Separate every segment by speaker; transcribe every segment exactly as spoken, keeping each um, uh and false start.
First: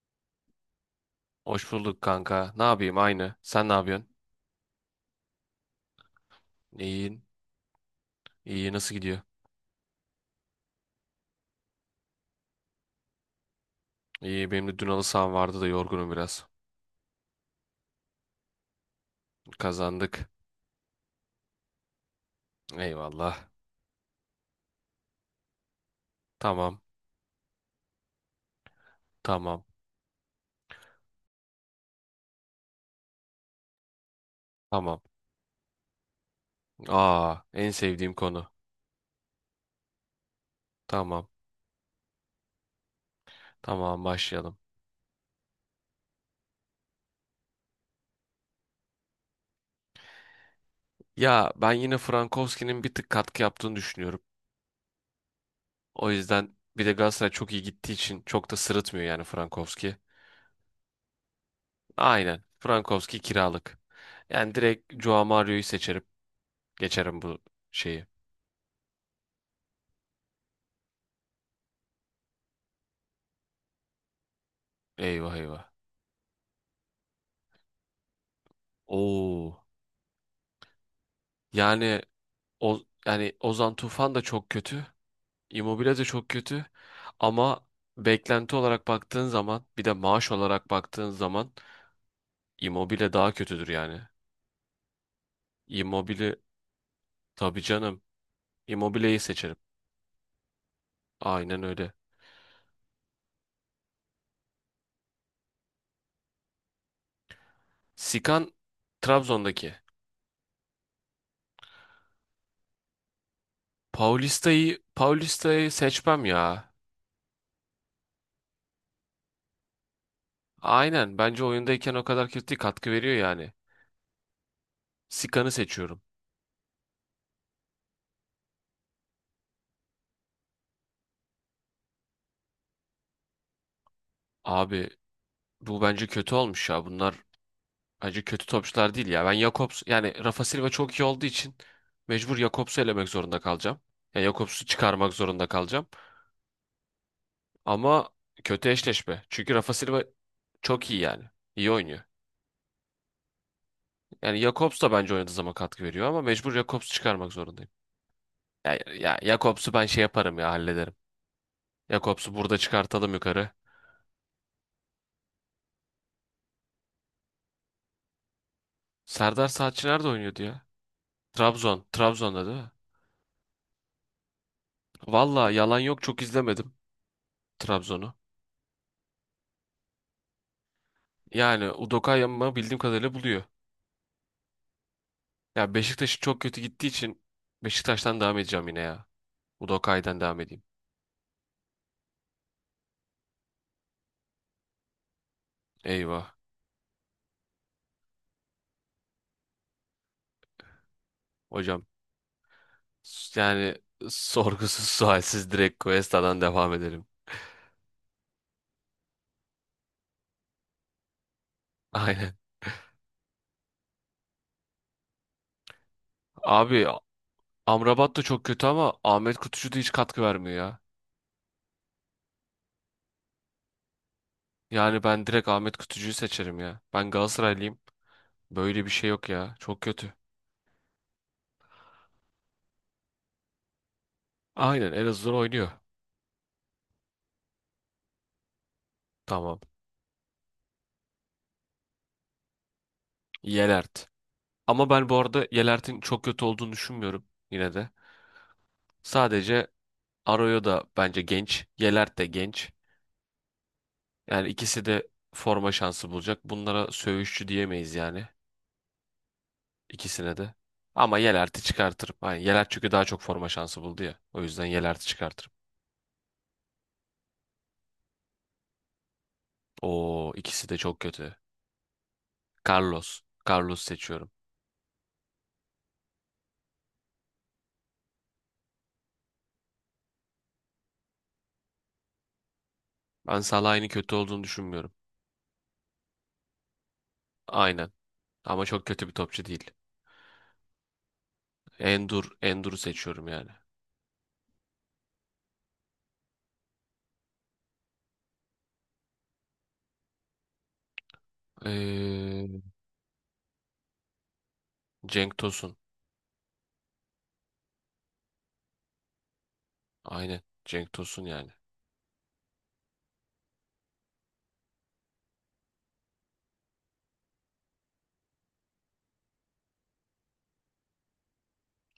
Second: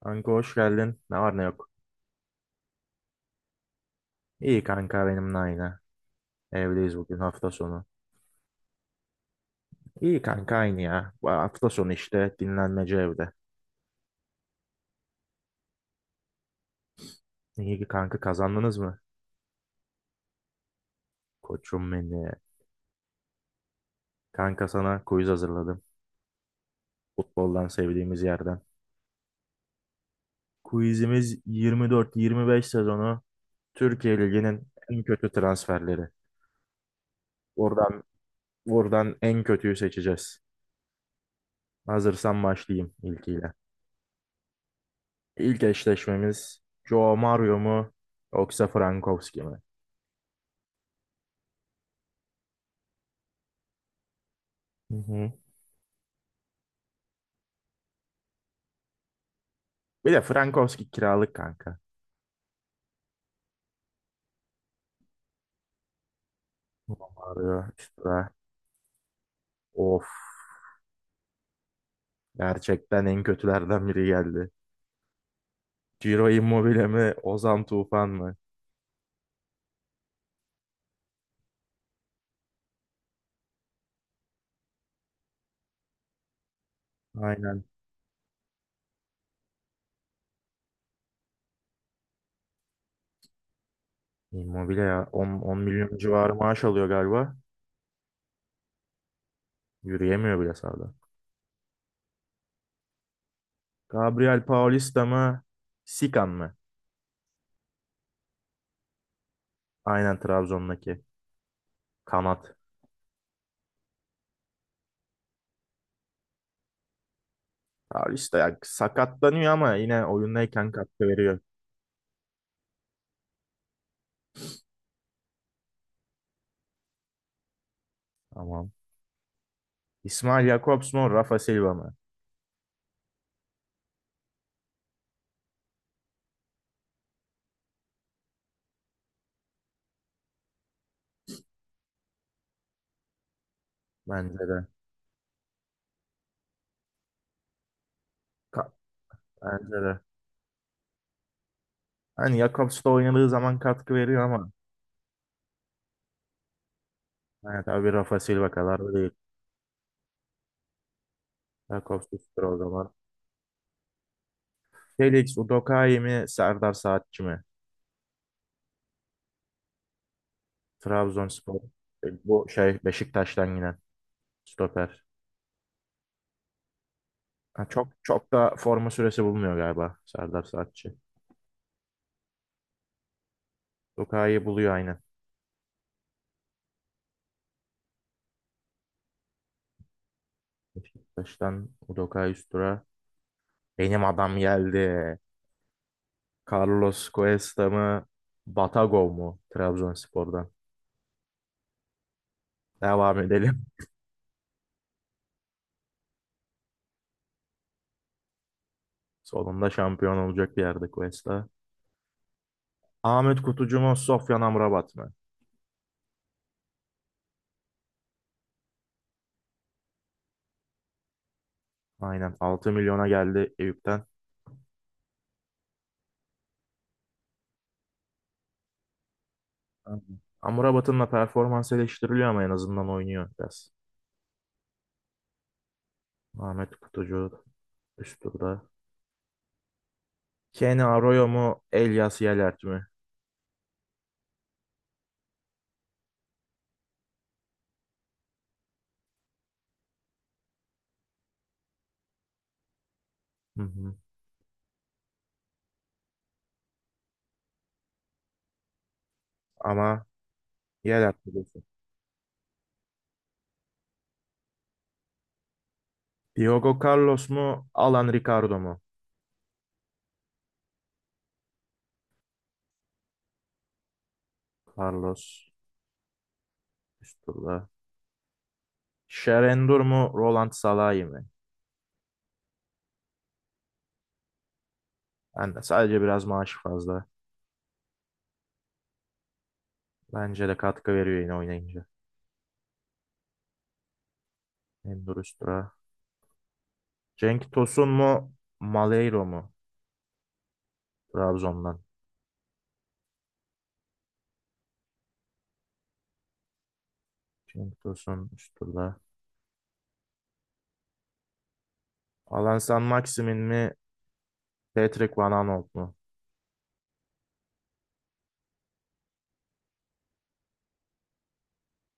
Speaker 1: Kanka hoş geldin. Ne var ne yok.
Speaker 2: Hoş bulduk kanka. Ne yapayım aynı. Sen ne yapıyorsun?
Speaker 1: İyi kanka benimle aynı. Evdeyiz, bugün
Speaker 2: İyiyim.
Speaker 1: hafta sonu.
Speaker 2: İyi nasıl gidiyor?
Speaker 1: İyi kanka aynı ya. Bu hafta sonu işte dinlenmece evde.
Speaker 2: İyi benim de dün halı saham vardı da yorgunum biraz.
Speaker 1: İyi ki kanka, kazandınız mı?
Speaker 2: Kazandık.
Speaker 1: Koçum beni.
Speaker 2: Eyvallah.
Speaker 1: Kanka sana quiz hazırladım.
Speaker 2: Tamam.
Speaker 1: Futboldan sevdiğimiz yerden.
Speaker 2: Tamam.
Speaker 1: Quizimiz yirmi dört yirmi beş sezonu Türkiye Ligi'nin
Speaker 2: Tamam.
Speaker 1: en kötü transferleri.
Speaker 2: Aa en
Speaker 1: Buradan,
Speaker 2: sevdiğim konu.
Speaker 1: buradan en kötüyü seçeceğiz.
Speaker 2: Tamam.
Speaker 1: Hazırsan başlayayım ilkiyle.
Speaker 2: Tamam başlayalım.
Speaker 1: İlk eşleşmemiz Joao Mario mu yoksa Frankowski mi?
Speaker 2: Ya ben yine Frankowski'nin bir tık katkı yaptığını düşünüyorum.
Speaker 1: Hı hı.
Speaker 2: O yüzden bir de Galatasaray çok iyi gittiği için çok da sırıtmıyor yani Frankowski.
Speaker 1: Bir de Frankowski kiralık kanka.
Speaker 2: Aynen. Frankowski kiralık. Yani direkt Joao Mario'yu seçerim.
Speaker 1: Ulan
Speaker 2: Geçerim bu
Speaker 1: arıyor
Speaker 2: şeyi.
Speaker 1: işte. Of. Gerçekten en kötülerden biri geldi.
Speaker 2: Eyvah eyvah.
Speaker 1: Ciro Immobile mi? Ozan Tufan mı?
Speaker 2: Oo. Yani o yani Ozan Tufan da çok kötü. Immobile de çok kötü.
Speaker 1: Aynen.
Speaker 2: Ama beklenti olarak baktığın zaman bir de maaş olarak baktığın zaman Immobile daha kötüdür yani.
Speaker 1: Immobile ya. on on milyon civarı
Speaker 2: Immobile
Speaker 1: maaş alıyor galiba.
Speaker 2: tabii canım. Immobile'yi seçerim.
Speaker 1: Yürüyemiyor bile sahada.
Speaker 2: Aynen öyle.
Speaker 1: Gabriel Paulista mı? Sikan mı?
Speaker 2: Sikan Trabzon'daki.
Speaker 1: Aynen, Trabzon'daki. Kanat.
Speaker 2: Paulista'yı Paulista'yı seçmem ya.
Speaker 1: Paulista ya sakatlanıyor ama yine oyundayken katkı
Speaker 2: Aynen
Speaker 1: veriyor.
Speaker 2: bence oyundayken o kadar kötü değil, katkı veriyor yani. Sikan'ı seçiyorum.
Speaker 1: Tamam. İsmail Jakobs mu? Rafa Silva mı?
Speaker 2: Abi bu bence kötü olmuş ya. Bunlar acı kötü topçular değil ya. Ben Jakobs yani Rafa Silva çok iyi olduğu için mecbur Jakobs'u elemek zorunda kalacağım. Yani
Speaker 1: Bence de.
Speaker 2: Jakobs'u çıkarmak zorunda kalacağım. Ama kötü
Speaker 1: Ka-
Speaker 2: eşleşme. Çünkü Rafa
Speaker 1: Bence de.
Speaker 2: Silva çok iyi yani. İyi oynuyor.
Speaker 1: Hani Jakobs da oynadığı zaman katkı veriyor
Speaker 2: Yani
Speaker 1: ama
Speaker 2: Jakobs da bence oynadığı zaman katkı veriyor ama mecbur Jakobs'u çıkarmak
Speaker 1: evet
Speaker 2: zorundayım.
Speaker 1: abi, Rafa Silva
Speaker 2: Ya,
Speaker 1: kadar da değil.
Speaker 2: ya Jakobs'u ben şey yaparım ya hallederim.
Speaker 1: Jakobs
Speaker 2: Jakobs'u
Speaker 1: üsttür o
Speaker 2: burada
Speaker 1: zaman.
Speaker 2: çıkartalım yukarı.
Speaker 1: Felix Udokai mi, Serdar Saatçi mi?
Speaker 2: Serdar Saatçi nerede oynuyordu ya?
Speaker 1: Trabzonspor.
Speaker 2: Trabzon.
Speaker 1: E,
Speaker 2: Trabzon'da
Speaker 1: bu
Speaker 2: değil mi?
Speaker 1: şey Beşiktaş'tan yine stoper.
Speaker 2: Valla yalan yok çok izlemedim
Speaker 1: Ha, çok
Speaker 2: Trabzon'u.
Speaker 1: çok da forma süresi bulmuyor galiba Serdar Saatçi.
Speaker 2: Yani Udokayama bildiğim kadarıyla buluyor.
Speaker 1: Udokai'yi buluyor aynen.
Speaker 2: Ya Beşiktaş çok kötü gittiği için Beşiktaş'tan devam edeceğim yine ya. Udokay'dan devam edeyim.
Speaker 1: Beşiktaş'tan Udokai üstüra. Benim adam geldi.
Speaker 2: Eyvah.
Speaker 1: Carlos Cuesta mı? Batagov mu? Trabzonspor'dan.
Speaker 2: Hocam
Speaker 1: Devam
Speaker 2: s-
Speaker 1: edelim.
Speaker 2: yani sorgusuz sualsiz direkt Cuesta'dan devam edelim.
Speaker 1: Sonunda şampiyon olacak bir yerde Cuesta.
Speaker 2: Aynen.
Speaker 1: Ahmet Kutucu mu, Sofyan Amrabat mı?
Speaker 2: Abi Amrabat da çok kötü ama Ahmet Kutucu da hiç katkı vermiyor ya.
Speaker 1: Aynen, altı milyona geldi Eyüp'ten.
Speaker 2: Yani ben direkt Ahmet Kutucu'yu seçerim ya. Ben Galatasaraylıyım. Böyle bir şey yok ya. Çok kötü.
Speaker 1: Aynen. Amrabat'ın da performans eleştiriliyor ama en azından oynuyor biraz.
Speaker 2: Aynen Elazığ'dan oynuyor.
Speaker 1: Ahmet Kutucu üst turda.
Speaker 2: Tamam.
Speaker 1: Kenny Arroyo mu, Elias Yelert mi?
Speaker 2: Yelert. Ama ben bu arada Yelert'in çok kötü olduğunu düşünmüyorum yine de. Sadece Arroyo da bence genç. Yelert de genç.
Speaker 1: Hı hı.
Speaker 2: Yani ikisi de forma şansı bulacak. Bunlara söğüşçü diyemeyiz yani.
Speaker 1: Ama
Speaker 2: İkisine de.
Speaker 1: Yelert
Speaker 2: Ama Yelert'i
Speaker 1: biliyorsun.
Speaker 2: çıkartırım. Yani Yelert çünkü daha çok forma şansı buldu ya. O yüzden Yelert'i çıkartırım.
Speaker 1: Diogo Carlos mu, Alan Ricardo mu?
Speaker 2: Oo ikisi de çok kötü. Carlos. Carlos seçiyorum.
Speaker 1: Carlos üst turda. Şerendur mu, Roland Salahi mi?
Speaker 2: Ben Salah'ın kötü olduğunu düşünmüyorum.
Speaker 1: Ben de, sadece biraz maaşı fazla.
Speaker 2: Aynen. Ama çok kötü bir topçu değil.
Speaker 1: Bence de katkı veriyor yine oynayınca.
Speaker 2: Endur. Endur'u seçiyorum yani.
Speaker 1: Endur üst tura. Cenk Tosun mu? Maleiro mu? Trabzon'dan.
Speaker 2: Ee, Cenk Tosun.
Speaker 1: Cenk Tosun üst turda.
Speaker 2: Aynen. Cenk Tosun yani.
Speaker 1: Alan San Maximin mi? Patrick Van Aanholt mu?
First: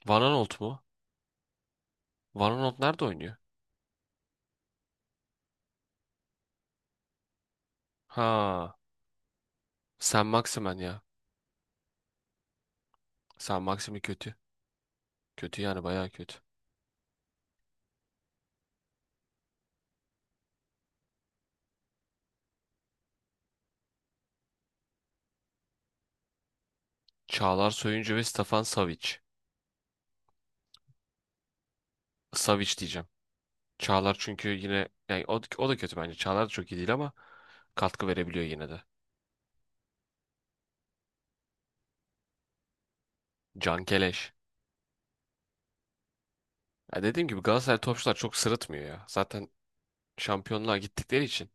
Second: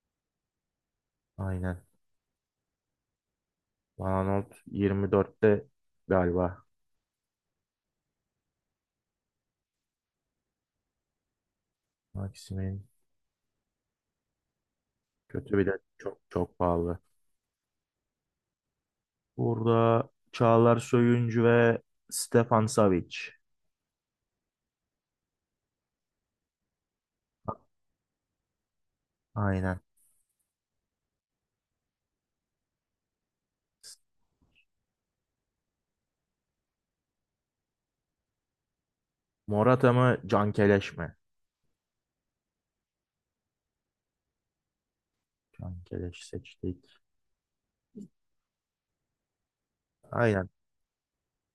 Speaker 2: Van Aanholt mu?
Speaker 1: Aynen.
Speaker 2: Van Aanholt nerede oynuyor?
Speaker 1: Van Aanholt yirmi dörtte galiba.
Speaker 2: Ha. Sen Maximen ya.
Speaker 1: Maximin
Speaker 2: Sen Maxim'i kötü.
Speaker 1: kötü,
Speaker 2: Kötü
Speaker 1: bir de
Speaker 2: yani bayağı
Speaker 1: çok
Speaker 2: kötü.
Speaker 1: çok pahalı. Burada Çağlar Söyüncü ve Stefan Savic.
Speaker 2: Çağlar Soyuncu ve Stefan Savic.
Speaker 1: Aynen.
Speaker 2: Savic diyeceğim. Çağlar çünkü yine yani o, o da kötü bence. Çağlar da çok iyi değil ama katkı verebiliyor yine de.
Speaker 1: Morata mı? Cankeleş mi?
Speaker 2: Can Keleş.
Speaker 1: Cankeleş seçtik.
Speaker 2: Ya dediğim gibi Galatasaray topçular çok sırıtmıyor ya. Zaten
Speaker 1: Aynen.
Speaker 2: şampiyonluğa gittikleri için.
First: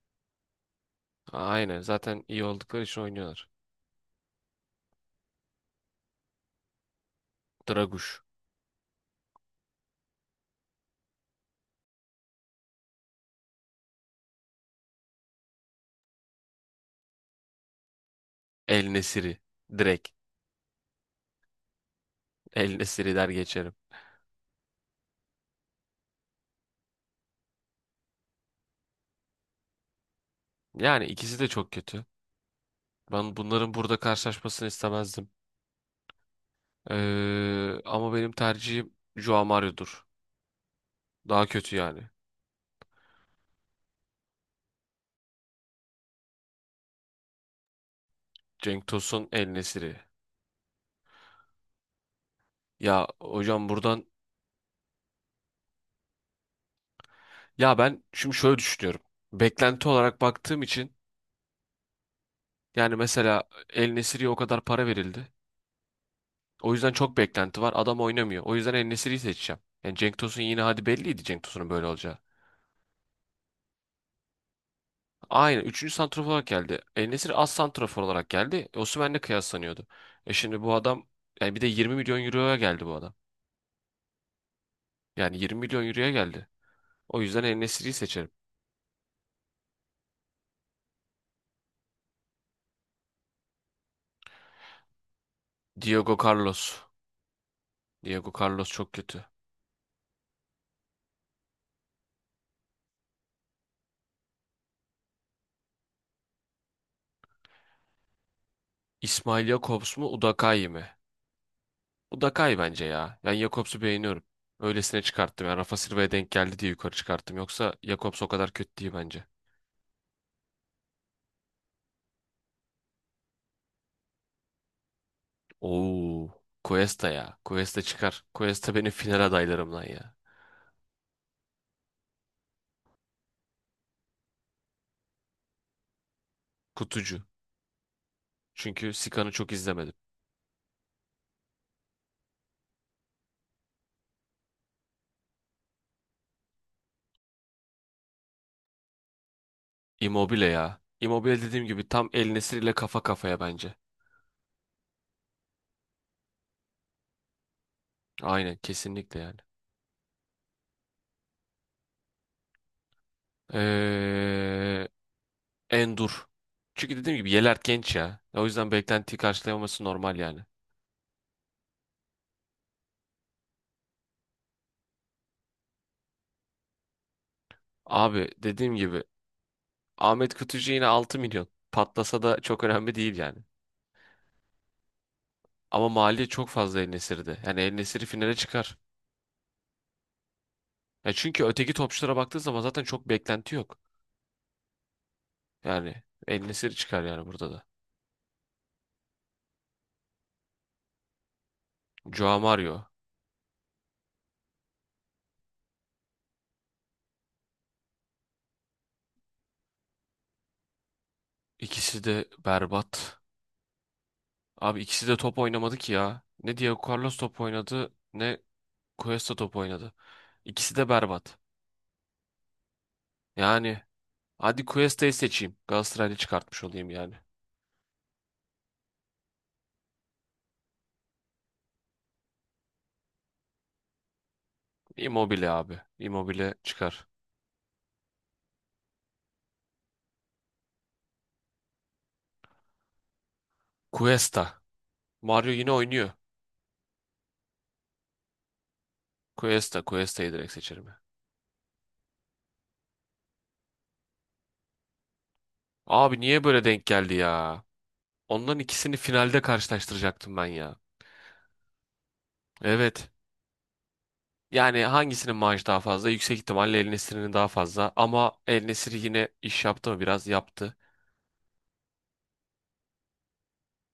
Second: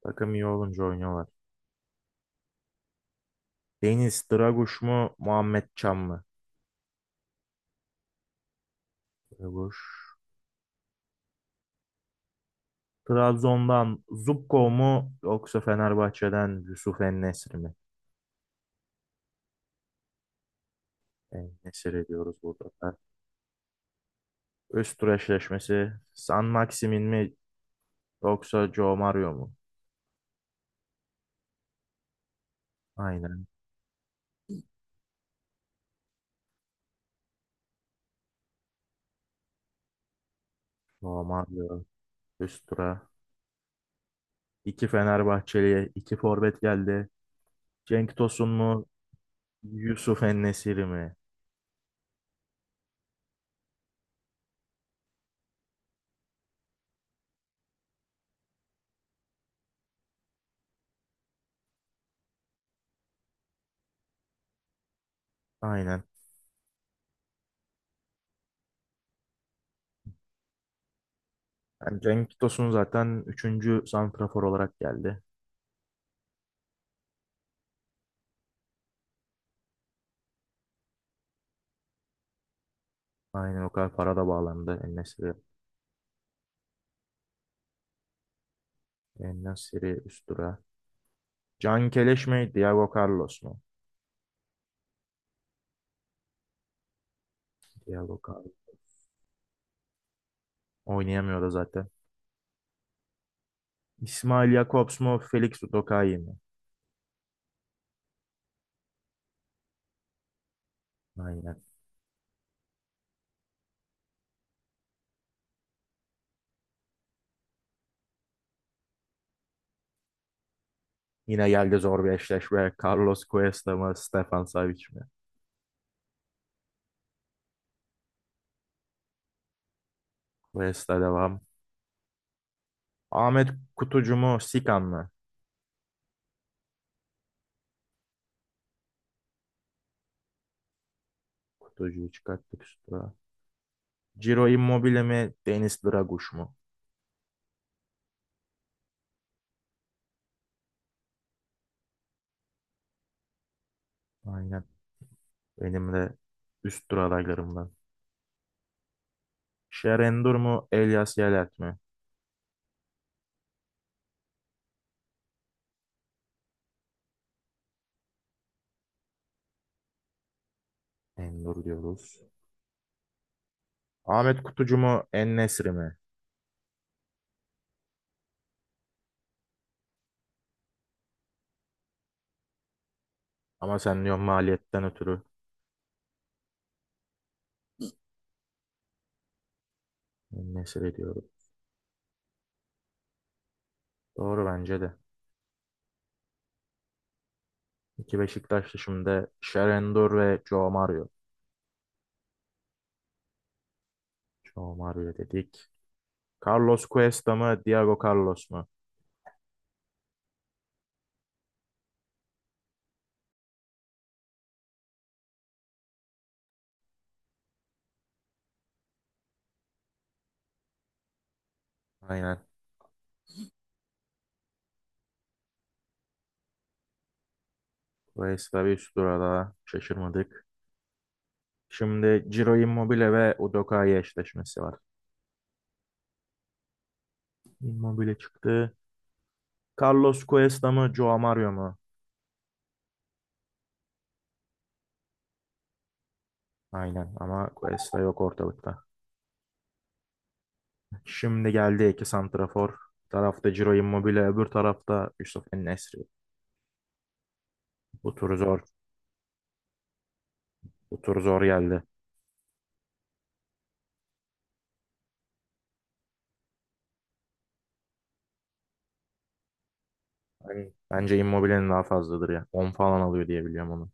Speaker 1: Takım iyi olunca oynuyorlar.
Speaker 2: Aynen zaten iyi oldukları için oynuyorlar.
Speaker 1: Deniz Draguş mu? Muhammed Can mı?
Speaker 2: Draguş.
Speaker 1: Draguş. Trabzon'dan Zubko mu yoksa Fenerbahçe'den Yusuf En-Nesyri mi?
Speaker 2: El Nesiri. Direkt.
Speaker 1: En-Nesyri diyoruz burada
Speaker 2: El
Speaker 1: da.
Speaker 2: Nesiri der geçerim.
Speaker 1: Üst tur eşleşmesi San Maximin mi yoksa Joe Mario mu?
Speaker 2: Yani ikisi de çok kötü. Ben
Speaker 1: Aynen,
Speaker 2: bunların burada karşılaşmasını istemezdim. Ee, ama benim tercihim Joao Mario'dur.
Speaker 1: Joe
Speaker 2: Daha kötü
Speaker 1: Mario
Speaker 2: yani.
Speaker 1: üst tura. İki Fenerbahçeli'ye iki forvet geldi. Cenk Tosun mu,
Speaker 2: Cenk Tosun, El Nesiri.
Speaker 1: Yusuf En-Nesyri mi?
Speaker 2: Ya hocam buradan ya ben şimdi şöyle düşünüyorum. Beklenti olarak baktığım için yani mesela El Nesiri'ye o kadar para verildi.
Speaker 1: Aynen.
Speaker 2: O yüzden çok beklenti var. Adam oynamıyor. O yüzden El Nesiri'yi seçeceğim. Yani Cenk Tosun yine hadi belliydi Cenk Tosun'un böyle
Speaker 1: Yani
Speaker 2: olacağı.
Speaker 1: Cenk Tosun zaten üçüncü santrafor olarak geldi.
Speaker 2: Aynen. Üçüncü santrafor olarak geldi. El Nesiri az santrafor olarak geldi. Osimhen'le kıyaslanıyordu. E şimdi bu adam yani bir de yirmi milyon euroya geldi bu adam.
Speaker 1: Aynen, o kadar para da bağlandı En-Nesyri.
Speaker 2: Yani yirmi milyon euroya geldi. O yüzden el En seçerim.
Speaker 1: En-Nesyri üst tura. Can Keleş mi? Diego Carlos mu?
Speaker 2: Diego Carlos.
Speaker 1: Diego
Speaker 2: Diego
Speaker 1: Carlos.
Speaker 2: Carlos çok kötü.
Speaker 1: Oynayamıyor da zaten. İsmail Jakobs mu? Felix Udokai mi?
Speaker 2: İsmail Jakobs mu Udakay mı?
Speaker 1: Aynen.
Speaker 2: Udakay bence ya. Ben Jakobs'u beğeniyorum. Öylesine çıkarttım. Yani Rafa Silva'ya denk geldi diye yukarı çıkarttım. Yoksa Jakobs o kadar kötü değil bence.
Speaker 1: Yine geldi zor bir eşleşme. Carlos Cuesta mı? Stefan Savic mi?
Speaker 2: Oo, Cuesta ya. Cuesta çıkar. Cuesta benim final adaylarımdan ya.
Speaker 1: Cuesta devam. Ahmet Kutucu mu? Sikan mı?
Speaker 2: Kutucu. Çünkü Sikan'ı çok izlemedim.
Speaker 1: Kutucuyu çıkarttık üstüne. Ciro Immobile mi? Deniz Draguş mu?
Speaker 2: Immobile ya. Immobile dediğim gibi tam El Nesri ile kafa kafaya bence.
Speaker 1: Aynen. Benim de üst tur adaylarımdan.
Speaker 2: Aynen kesinlikle yani.
Speaker 1: Şer Endur mu? Elias Yalet mi?
Speaker 2: Ee, Endur. Çünkü dediğim gibi Yeler genç ya. O yüzden beklentiyi karşılayamaması normal yani.
Speaker 1: Endur diyoruz. Ahmet Kutucu mu? En-Nesyri mi?
Speaker 2: Abi dediğim gibi Ahmet Kutucu yine altı milyon. Patlasa da çok önemli değil yani.
Speaker 1: Ama sen diyorsun maliyetten ötürü
Speaker 2: Ama maliye çok fazla El Nesir'de. Yani El Nesir'i finale çıkar.
Speaker 1: mesele
Speaker 2: Ya
Speaker 1: diyorum.
Speaker 2: çünkü öteki topçulara baktığı zaman zaten çok beklenti yok.
Speaker 1: Doğru, bence de.
Speaker 2: Yani El Nesir çıkar yani burada da.
Speaker 1: İki Beşiktaşlı şimdi, Sherendor ve Joe Mario.
Speaker 2: Joao Mario.
Speaker 1: Joe Mario dedik. Carlos Cuesta mı, Diego Carlos mu?
Speaker 2: İkisi de berbat. Abi ikisi de top oynamadı ki ya. Ne Diego Carlos top oynadı ne Cuesta top oynadı. İkisi de berbat.
Speaker 1: Aynen.
Speaker 2: Yani hadi Cuesta'yı seçeyim. Galatasaraylı çıkartmış olayım yani.
Speaker 1: Cuesta bir üst tura, daha şaşırmadık. Şimdi Ciro Immobile ve Udoka'yı eşleşmesi var.
Speaker 2: Immobile abi. Immobile çıkar.
Speaker 1: Immobile çıktı. Carlos Cuesta mı, Joe Mario mu?
Speaker 2: Cuesta. Mario yine oynuyor.
Speaker 1: Aynen ama Cuesta yok ortalıkta.
Speaker 2: Cuesta. Cuesta'yı direkt seçerim ya.
Speaker 1: Şimdi geldi iki santrafor. Bir tarafta Ciro Immobile, öbür tarafta Yusuf en.
Speaker 2: Abi niye böyle denk geldi ya?
Speaker 1: Bu tur
Speaker 2: Onların
Speaker 1: zor.
Speaker 2: ikisini finalde karşılaştıracaktım ben ya.
Speaker 1: Bu tur zor geldi.
Speaker 2: Evet. Yani hangisinin maaşı daha fazla? Yüksek ihtimalle El Nesiri'nin daha fazla. Ama El Nesiri yine iş yaptı mı? Biraz
Speaker 1: Yani
Speaker 2: yaptı.
Speaker 1: bence Immobile'nin daha fazladır ya. On falan alıyor diye biliyorum onu.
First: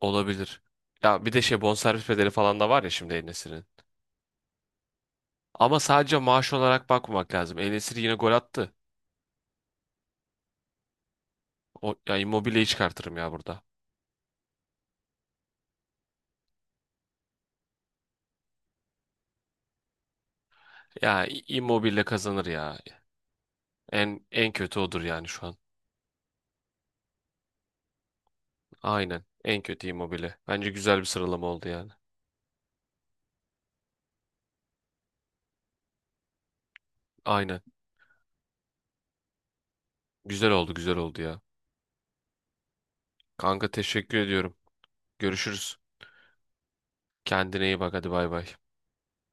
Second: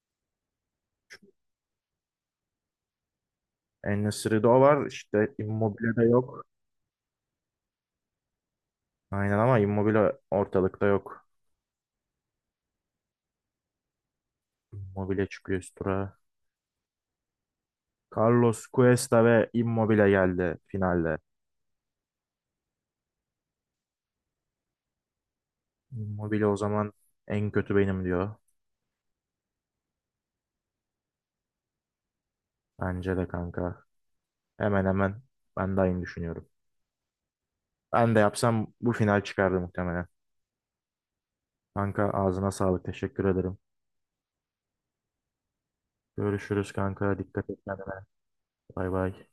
Speaker 2: Olabilir. Ya bir de şey bonservis bedeli falan da var ya şimdi El Nesiri'nin.
Speaker 1: En-Nesyri'de o var. İşte
Speaker 2: Ama
Speaker 1: Immobile de
Speaker 2: sadece
Speaker 1: yok.
Speaker 2: maaş olarak bakmamak lazım. El Nesiri yine gol attı.
Speaker 1: Aynen ama Immobile ortalıkta yok.
Speaker 2: O, ya Immobile'yi çıkartırım ya burada.
Speaker 1: Immobile çıkıyor üst tura. Carlos Cuesta ve Immobile geldi finalde.
Speaker 2: Ya İ- Immobile kazanır ya. En en kötü odur yani şu an.
Speaker 1: Immobile o zaman en kötü benim diyor.
Speaker 2: Aynen. En kötü Immobile. Bence güzel bir sıralama oldu yani.
Speaker 1: Bence de kanka. Hemen hemen ben de aynı düşünüyorum.
Speaker 2: Aynen.
Speaker 1: Ben de yapsam bu final çıkardı muhtemelen.
Speaker 2: Güzel oldu, güzel oldu ya.
Speaker 1: Kanka ağzına sağlık. Teşekkür ederim.
Speaker 2: Kanka teşekkür ediyorum. Görüşürüz.
Speaker 1: Görüşürüz kanka. Dikkat et
Speaker 2: Kendine iyi bak
Speaker 1: kendine.
Speaker 2: hadi bay bay.
Speaker 1: Bay bay.